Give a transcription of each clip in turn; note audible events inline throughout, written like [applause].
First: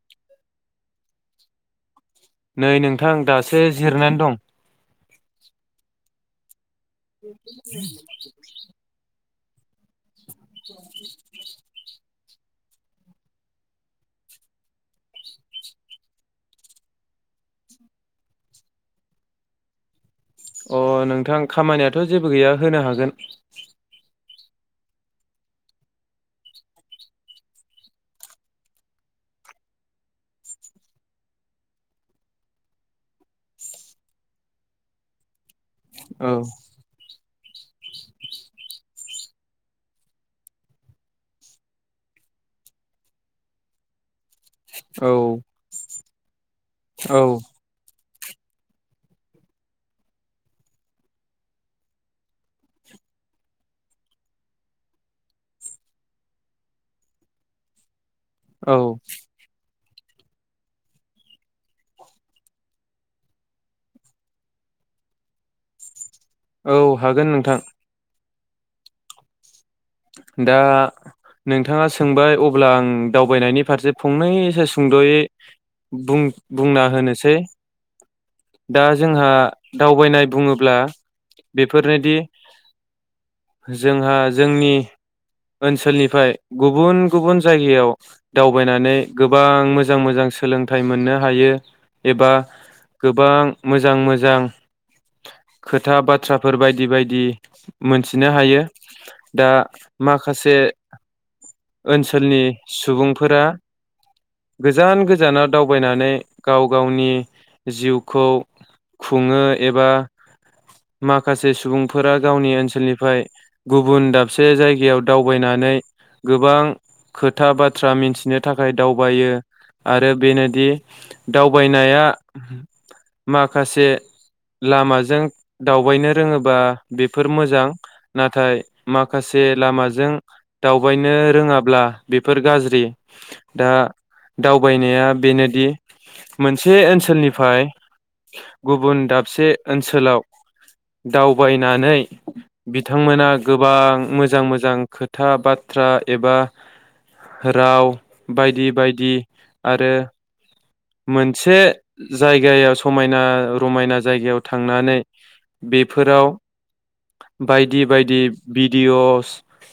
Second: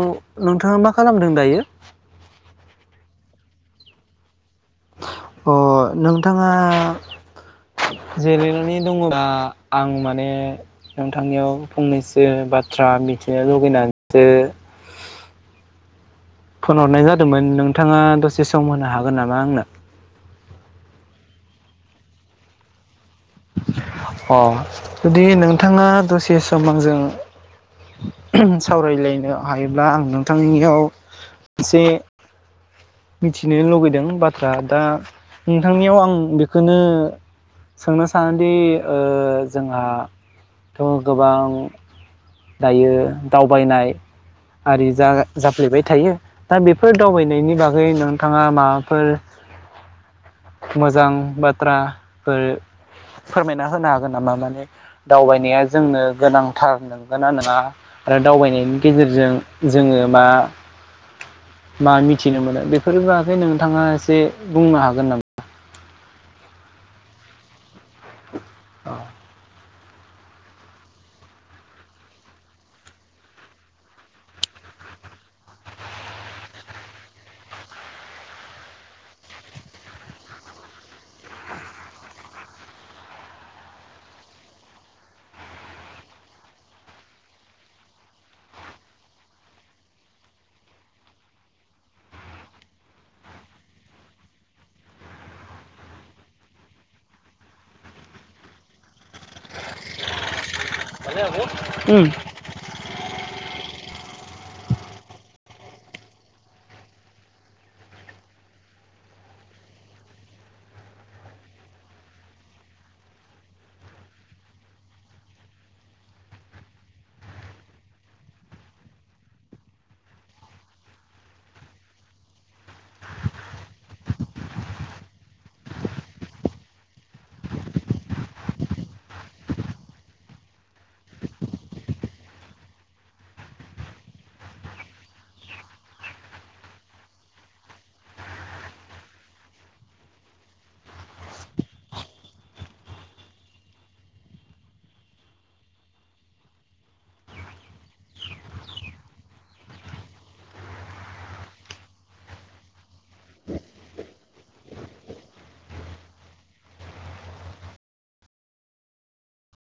औ नोंथाङा मा खालामदों दायो? सो जिरायनानै दं। अ नोंथाङा जेरायनानि दंङब्ला आं मा ने नोंथांनियाव फंनैसो बे बाथ्रा मिथिनो लुगैनानैसो फन हरनाय जादोंमोन नोंथाङा दसे सम होनो हागोन नामा आंनो? अ नोंथां खामानियाथ' जेबो गैया होनो हागोन। अ जुदि नोंथाङा दसे सम आंजों सावरायलायनो हायोब्ला आं नोंथांनियाव एसे मिथिनो लुबैदों बाथ्रा दा नोंथांनियाव आं औ बेखौनो सोंनो सानोदि ओ जोंहाथ' गोबां दायो दावबायनाय आरि जा औ जाफ्लेबाय थायो। दा बेफोर औ दावबायनायनि बागै नों थांङा माबाफोर मोजां बाथ्राफोर फोरमायना होनो हागोन नामा माने दावबायनाया जोंनो गोनांथार नंगोना नङा? आरो दावबायनायनि औ गेजेरजों जोङो मा मा मिथिनो मोनो बेफोरनि बागै नोंथाङा एसे बुंनो हागोन नामा? औ हागोन नोंथां। अ दा नोंथांङा सोंबाय अब्ला आं दावबायनायनि फारसे फंनैसो सुंद'यै बुं बुंना होनोसै दा जोंहा दावबायनाय बुंङोब्ला बेफोरनोदि जोंहा जोंनि ओनसोलनिफ्राय गुबुन गुबुन जायगायाव दावबायनानै गोबां मोजां मोजां सोलोंथाइ मोननो हायो एबा गोबां मोजां मोजां खोथा बाथ्राफोर बायदि बायदि मोनथिनो हायो दा माखासे ओनसोलनि सुबुंफोरा गोजान गोजानाव दावबायनानै गाव गावनि जिउखौ खुङो एबा माखासे सुबुंफोरा गावनि ओनसोलनिफ्राय गुबुन दाब से जायगायाव दावबायनानै गोबां खोथा बाथ्रा मिन्थिनो थाखाय दावबायो आरो बेनोदि दावबायनाया माखासे लामाजों दावबायनो रोङोबा बेफोर मोजां नाथाय माखासे लामाजों दावबायनो रोङाब्ला बेफोर गाज्रि दा दावबायनाया बेनोदि मोनसे ओनसोलनिफ्राय गुबुन दाबसे ओनसोलाव दावबायनानै बिथांमोना गोबां मोजां मोजां खोथा बाथ्रा एबा राव बायदि बायदि आरो मोनसे जायगायाव समायना रमायना जायगायाव थांनानै बेफोराव बायदि बायदि भिडिय'स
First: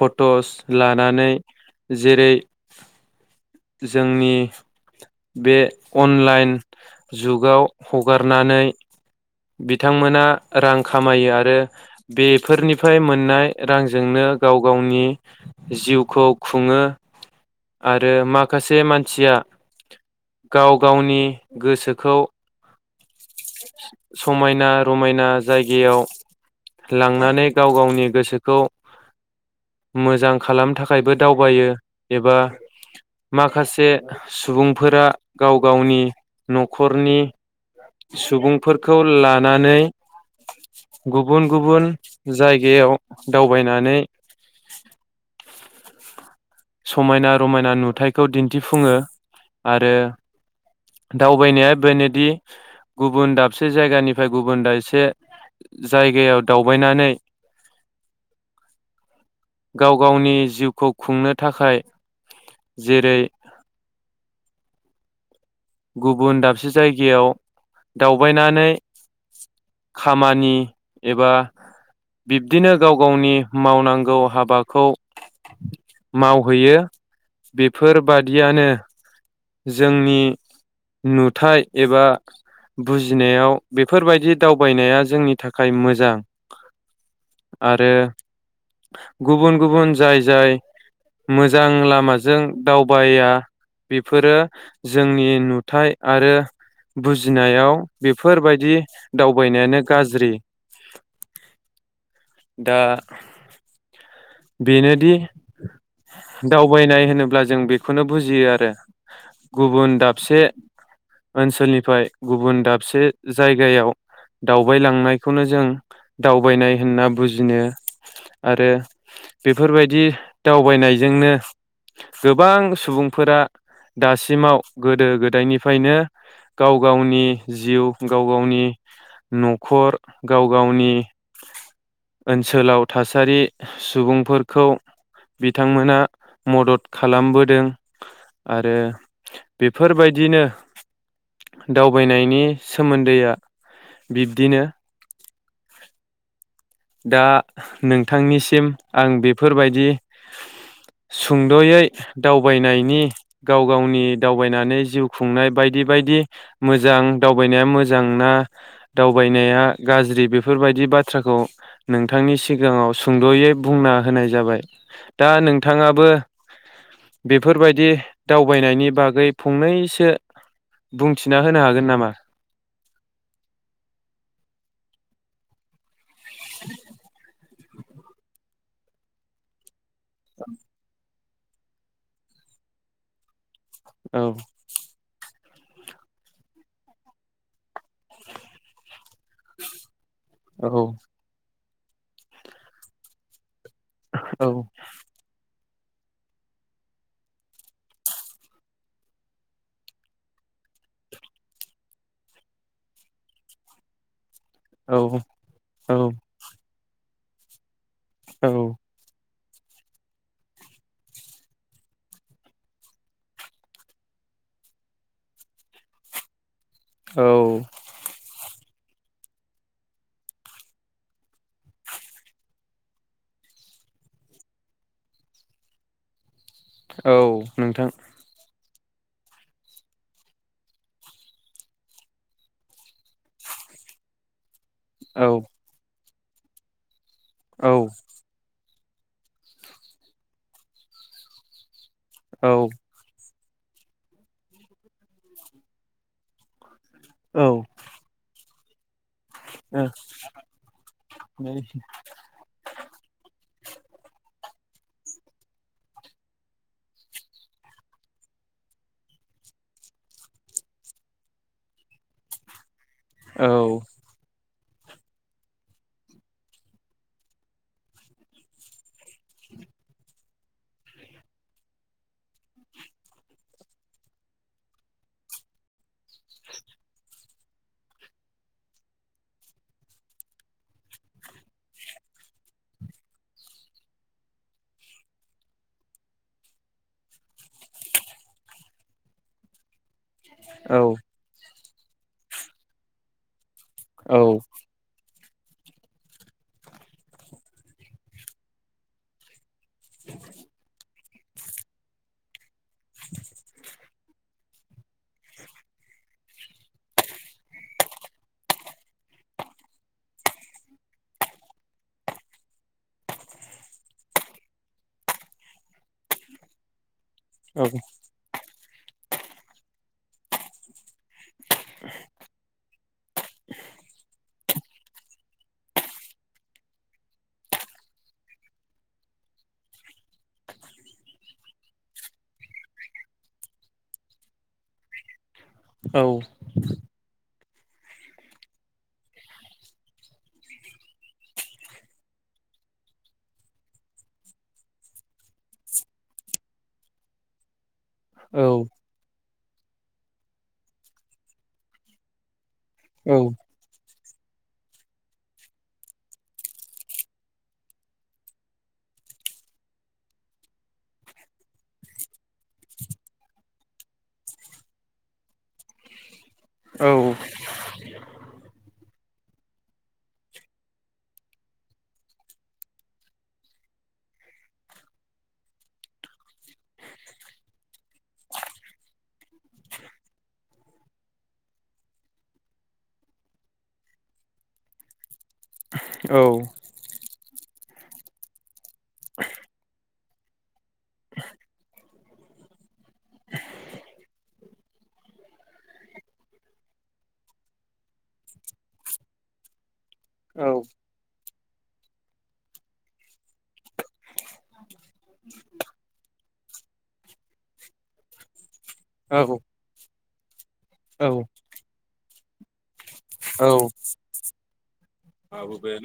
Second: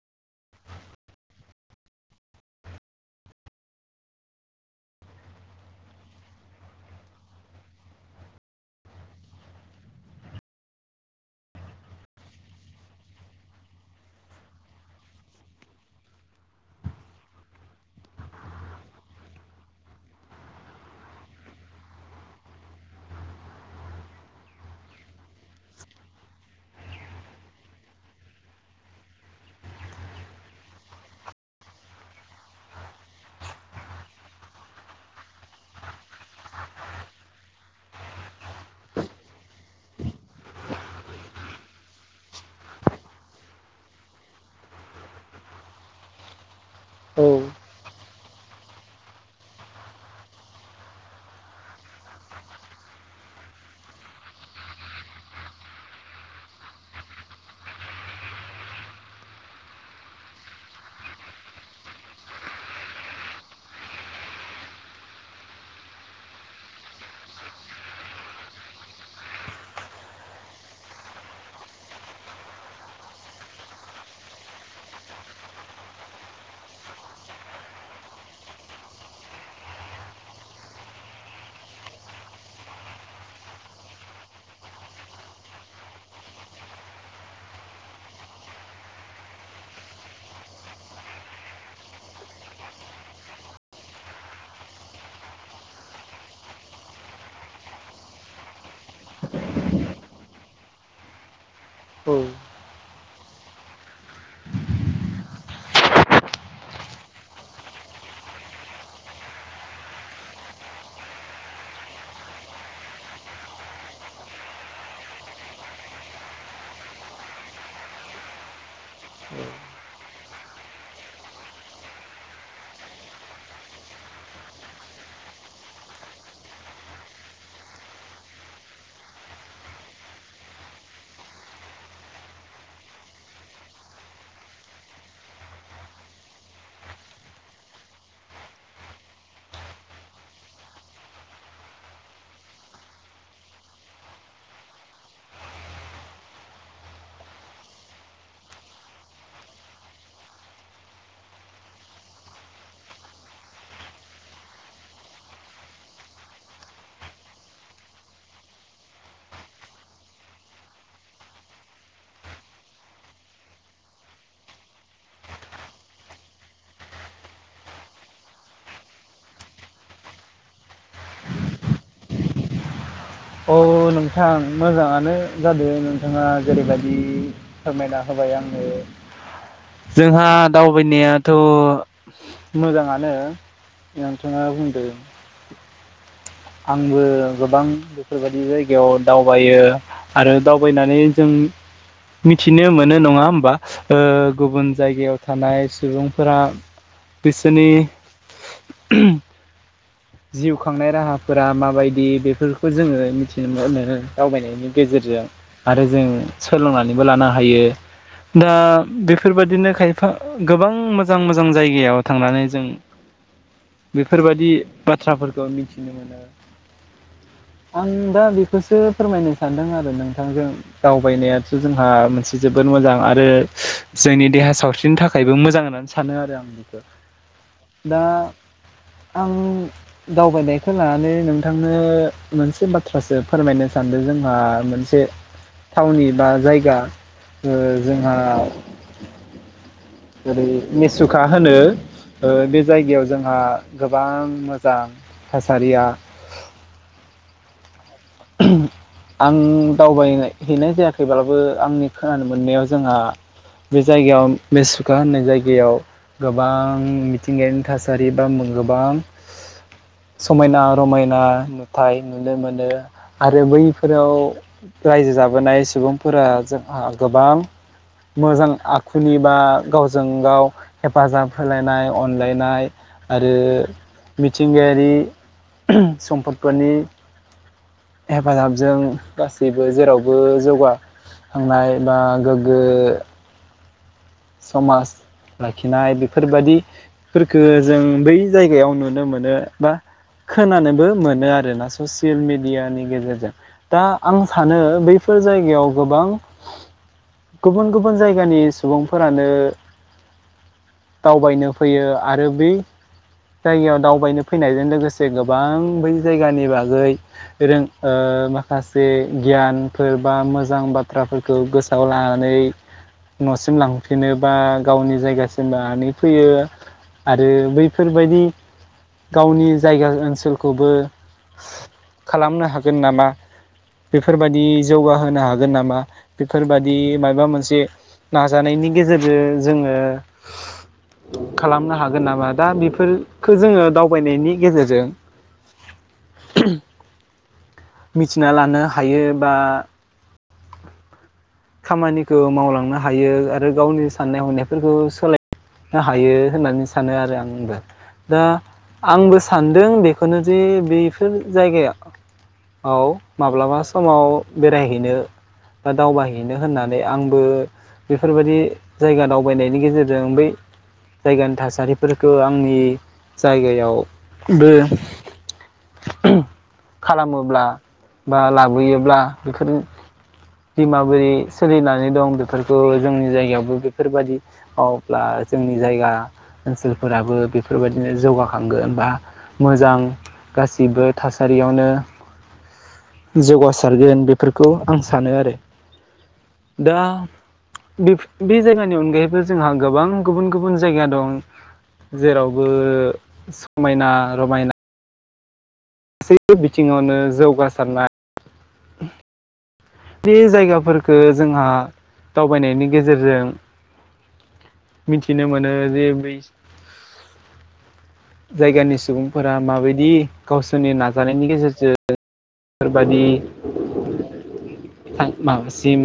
फट'स लानानै जेरै जोंनि बे अनलाइन जुगाव हगारनानै बिथांमोना रां खामायो आरो बेफोरनिफ्राय मोननाय रांजोंनो गाव गावनि जिउखौ खुङो आरो माखासे मानसिया गाव गावनि गोसोखौ समायना रमायना जायगायाव लांनानै गाव गावनि गोसोखौ मोजां खालामनो थाखायबो दावबायो एबा माखासे सुबुंफोरा गाव गावनि न'खरनि सुबुंफोरखौ लानानै गुबुन गुबुन जायगायाव दावबायनानै औ समायना रमायना नुथाय खौ दिन्थिफुंङो आरो दावबायनाया बेनोदि गुबुन दाबसे जायगानिफ्राय गुबुन दाबसे जायगायाव दावबायनानै गाव गावनि जिउखौ खुंनो थाखाय जेरै गुबुन दाबसे जायगायाव दावबायनानै खामानि एबा बिब्दिनो गाव गावनि मावनांगौ हाबाखौ मावहैयो बेफोरबादियानो जोंनि नुथाय एबा बुजिनायाव बेफोरबायदि दावबायनाया जोंनि थाखाय मोजां आरो गुबुन गुबुन जाय जाय मोजां लामाजों दावबायाया बेफोरो जोंनि नु। नुथाय आरो बुजिनायाव बेफोरबायदि दावबायनायानो गाज्रि। औ दा। [inaudible] बेनोदि दावबायनाय होनोब्ला जों बेखौनो बुजियो आरो गुबुन दाबसे ओनसोलनिफ्राय गुबुन दाबसे जायगायाव दावबायलांनायखौनो जों दावबायनाय होनना बुजिनो आरो। बेफोरबायदि दावबायनायजोंनो गोबां सुबुंफोरा दासिमाव गोदो गोदायनिफ्रायनो गाव गावनि जिउ गाव गावनि न'खर गाव गावनि ओनसोलाव थासारि। सुबुंफोरखौ बिथांमोनहा मदद खालामबोदों आरो बेफोरबायदिनो दावबायनायनि सोमोन्दैआ बिब्दिनो। दा नोंथांनिसिम आं बेफोरबायदि सुंद'यै दावबायनायनि गाव गावनि दावबायनानै जिउ खुंनाय बायदि बायदि मोजां दावबायनाया मोजां ना दावबायनाया गाज्रि बेफोरबायदि बाथ्राखौ। नोंथांनि सिगाङाव सुंद'यै बुंना होनाय जाबाय दा नोंथाङाबो बेफोरबायदि दावबायनायनि बागै फंनैसो बुंथिना होनो हागोन नामा। औ नोंथां मोजाङानो जादों नों। नोंथाङा जेरैबायदि फोरमायना होबाय आंनो। जोंहा दावबायनाया। थ' मोजाङानो। औ नोथाङा बुंदो। आंबो गोबां बेफोरबायदि जायगायाव। दावबायो आरो औ दावबायनानै जों। मिथिनो मोनो नङा होमबा। ओ औ गुबुन जायगायाव थानाय। सुबुंफोरा बिसोरनि। जिउ खांनाय राहाफोरा माबायदि बेफोरखौ जोङो मिथिनो मोनो। दावबायनायनि औ गेजेरजों आरो जों औ सोलोंनानै। बो लानो हायो। औ दा बे। बेफोरबायदिनो खायफा गोबां मोजां मोजां जायगायाव थांनानै जों बेफोरबायादि। बाथ्राफोरखौ मिथिनो मोनो। औ आंबा बि। बेखौसो फोरमायनो सानदों आरो नोंथांजों दावबायनायाथ' जोंहा मोनसे जोबोद मोजां आरो जोंनि देहा सावस्रिनि थाखायबो मोजां होननानै सानो आरो आं। बेखौ औ नोंथां। दा आं। दावबायनायखौ लानानै नोंथांनो मोनसे बाथ्रासो फोरमायनो सानदों जोंहा। मोनसे औ थावनि। बा जायगा। ओ औ जोंहा। ओरै मेसुखा होनो। औ बे जायगायाव जोंहा। गोबां मो जां थासारिया औ [inaudible] आं दावबायनाय हैनाय जायाखैब्लाबो आंनि खोनानो मोननायाव जोंहा बे जायगायाव बे सुखा होननाय जायगायाव गोबां मिथिंगायानि थासारि बा गोबां समायना रमायना नुथाय नुनो मोनो। आरो बैफोराव रायजो जाबोनाय सुबुंफोरा जोंहा गोबां मोजां था खुनिबा गावजों गाव हेफाजाब होलायनाय अनलायनाय आरो मिथिंगायारि सम्पदफोरनि हेफाजाबजों गासैबो जेरावबो जौगाखांनाय बा गोग्गो समाज लाखिनाय बेफोरबादिफोरखो जों बै जायगायाव नुनो मोनो बा खोनानोबो मोनो आरोना ससियेल मिडियानि गेजेरजों दा आं सानो बेै बेफोर जायगायाव गोबां गुबुन गुबुन जायगानि सुबुं फोरानो [inaudible] दावबायनो फैयो आरो बै जायगायाव दावबायनो फैनायजों लोगोसे गोबां बै जायगानि बागै ओ माखासे गियानफोर बा मोजां बाथ्राफोरखौ गोसोआव लानानै न'सिम लां फिनोबा गावनि जायगासिम लानानै फैयो। आरो बैफोरबायदि गावनि जायगा ओनसोलखौबो खालामनो हागोन नामा बेफोरबादि जौगाहोनो हागोन नामा बेफोरबायदि माबा मोनसे नाजानायनि गेजेरजों जोङो खालामनो हागोन नामा दा बेफोरफोरखो जोङो दावबायनायनि गेजेरजों औ मिथिना लानो हायो बा खामानिखौ मावलांनो हायो आरो गावनि साननाय हनायफोरखौ सोलायनो हायो होननानै सानो आरो आंबो दा आंबो सानदों बेखौनो जे बेफोर जायगायाव माब्लाबा समाव बेरायहैनो बा दावबायहैनो होननानै आंबो बेफोरबादि जायगा दावबायनायनि गेजेरजों बै जायगानि थासारिफोरखौ आंनि जायगायाव बो खालामोब्ला बा लाबोयोब्ला बेफोर बे माबोरै सोलिनानै दं बेफोरखौ जोंनि जायगायावबो बेफोरबायदि मावब्ला जोंनि जायगा ओनसोलफोराबो बेफोरबायदिनो जौगाखांगोन बा मोजां गासिबो थासारियावनो जौगासारगोन बेफोरखौ आंस सानो आरो दा बेफ बे जायगानि अनगायैबो जोंहा गोबां गुबुन गुबुन जायगा दं जेरावबो समायना रमायना गासैबो बिथिङावनो जौगासारनाय बे जायगाफोरखो जोंहा दावबायनायनि गेजेरजों मिनथिनो मोनो जे बै जायगानि सुबुंफोरा माबायदि गावसोरनि नाजानायनि गेजेरजों बेफोरबादि थां माबासिम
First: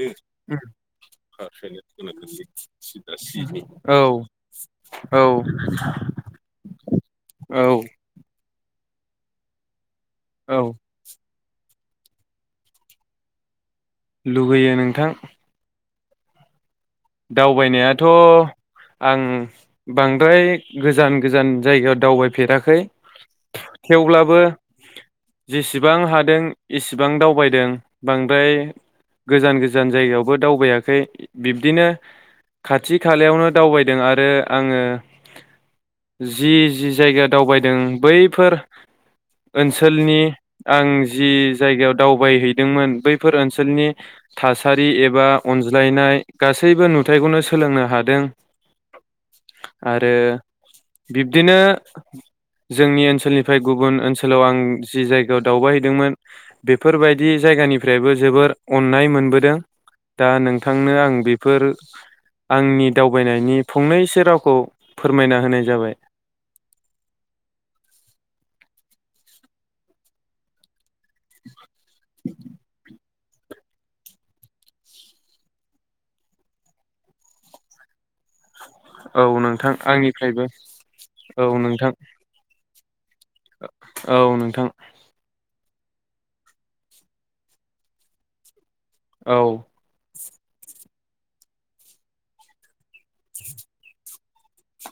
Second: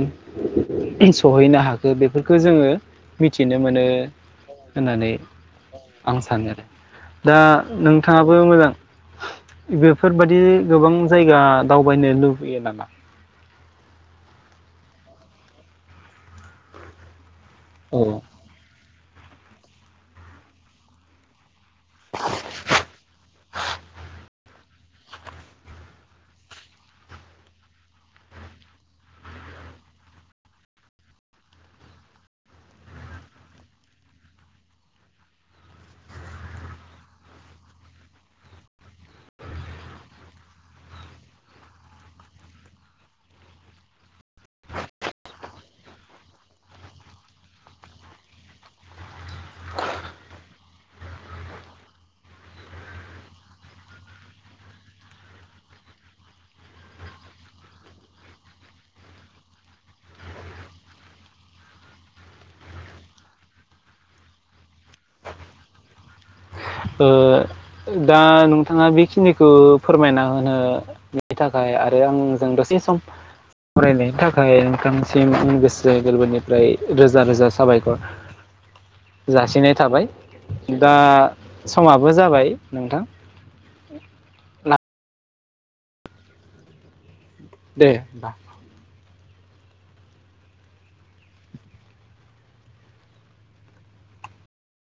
सहैनो हाखो बेफोरखो जोङो मिथिनो मोनो। होननानै औ आं सानो आरो दा औ नोंथाङाबो मोजां बेफोरबादि औ गोबां जायगा दावबायनो लुबैयो नामा? लुगैयो नोंथां औ दावबायनायाथ आं बांद्राय गोजान गोजान जायगायाव दावबायफेराखै थेवब्लाबो जेसेबां हादों इसिबां दावबायदों बांद्राय गोजान गोजान जायगायावबो दावबायाखै बिब्दिनो खाथि खालायावनो दावबायदों आरो आंङो जि जि जायगायाव दावबायदों बैफोर ओनसोलनि आं जि जायगायाव दावबायहैदोंमोन बैफोर ओनसोलनि थासारि एबा अनज्लायनाय गासै गासैबो नुथायाइखौनो सोलोंनो हादों आरो बिब्दिनो जोंनि ओनसोलनिफ्राय गुबुन ओनसोलाव आं जि जायगायाव दावबायहैदोंमोन बेफोरबायदि जायगानिफ्रायबो जोबोर अननाय मोनबोदों दा नोंथांनो आं बे बेफोर आंनि दावबायनायनि फंनैसो रावखौ फोरमायना होनाय जाबाय ओ दा नोंथाङा बेखिनिखो फोरमायना होनो बिनि थाखाय आरो आंजों दसे सम फरायनायनि थाखाय नोंथांसिमनि गोसो गोरबोनिफ्राय रोजा रोजा साबायखर। औ नोंथां जासिनाय थाबाय आंनिफ्रायबो दा औ नोंथां समाबो जाबाय नोंथां औ नोंथां दे होमबा औ [inaudible]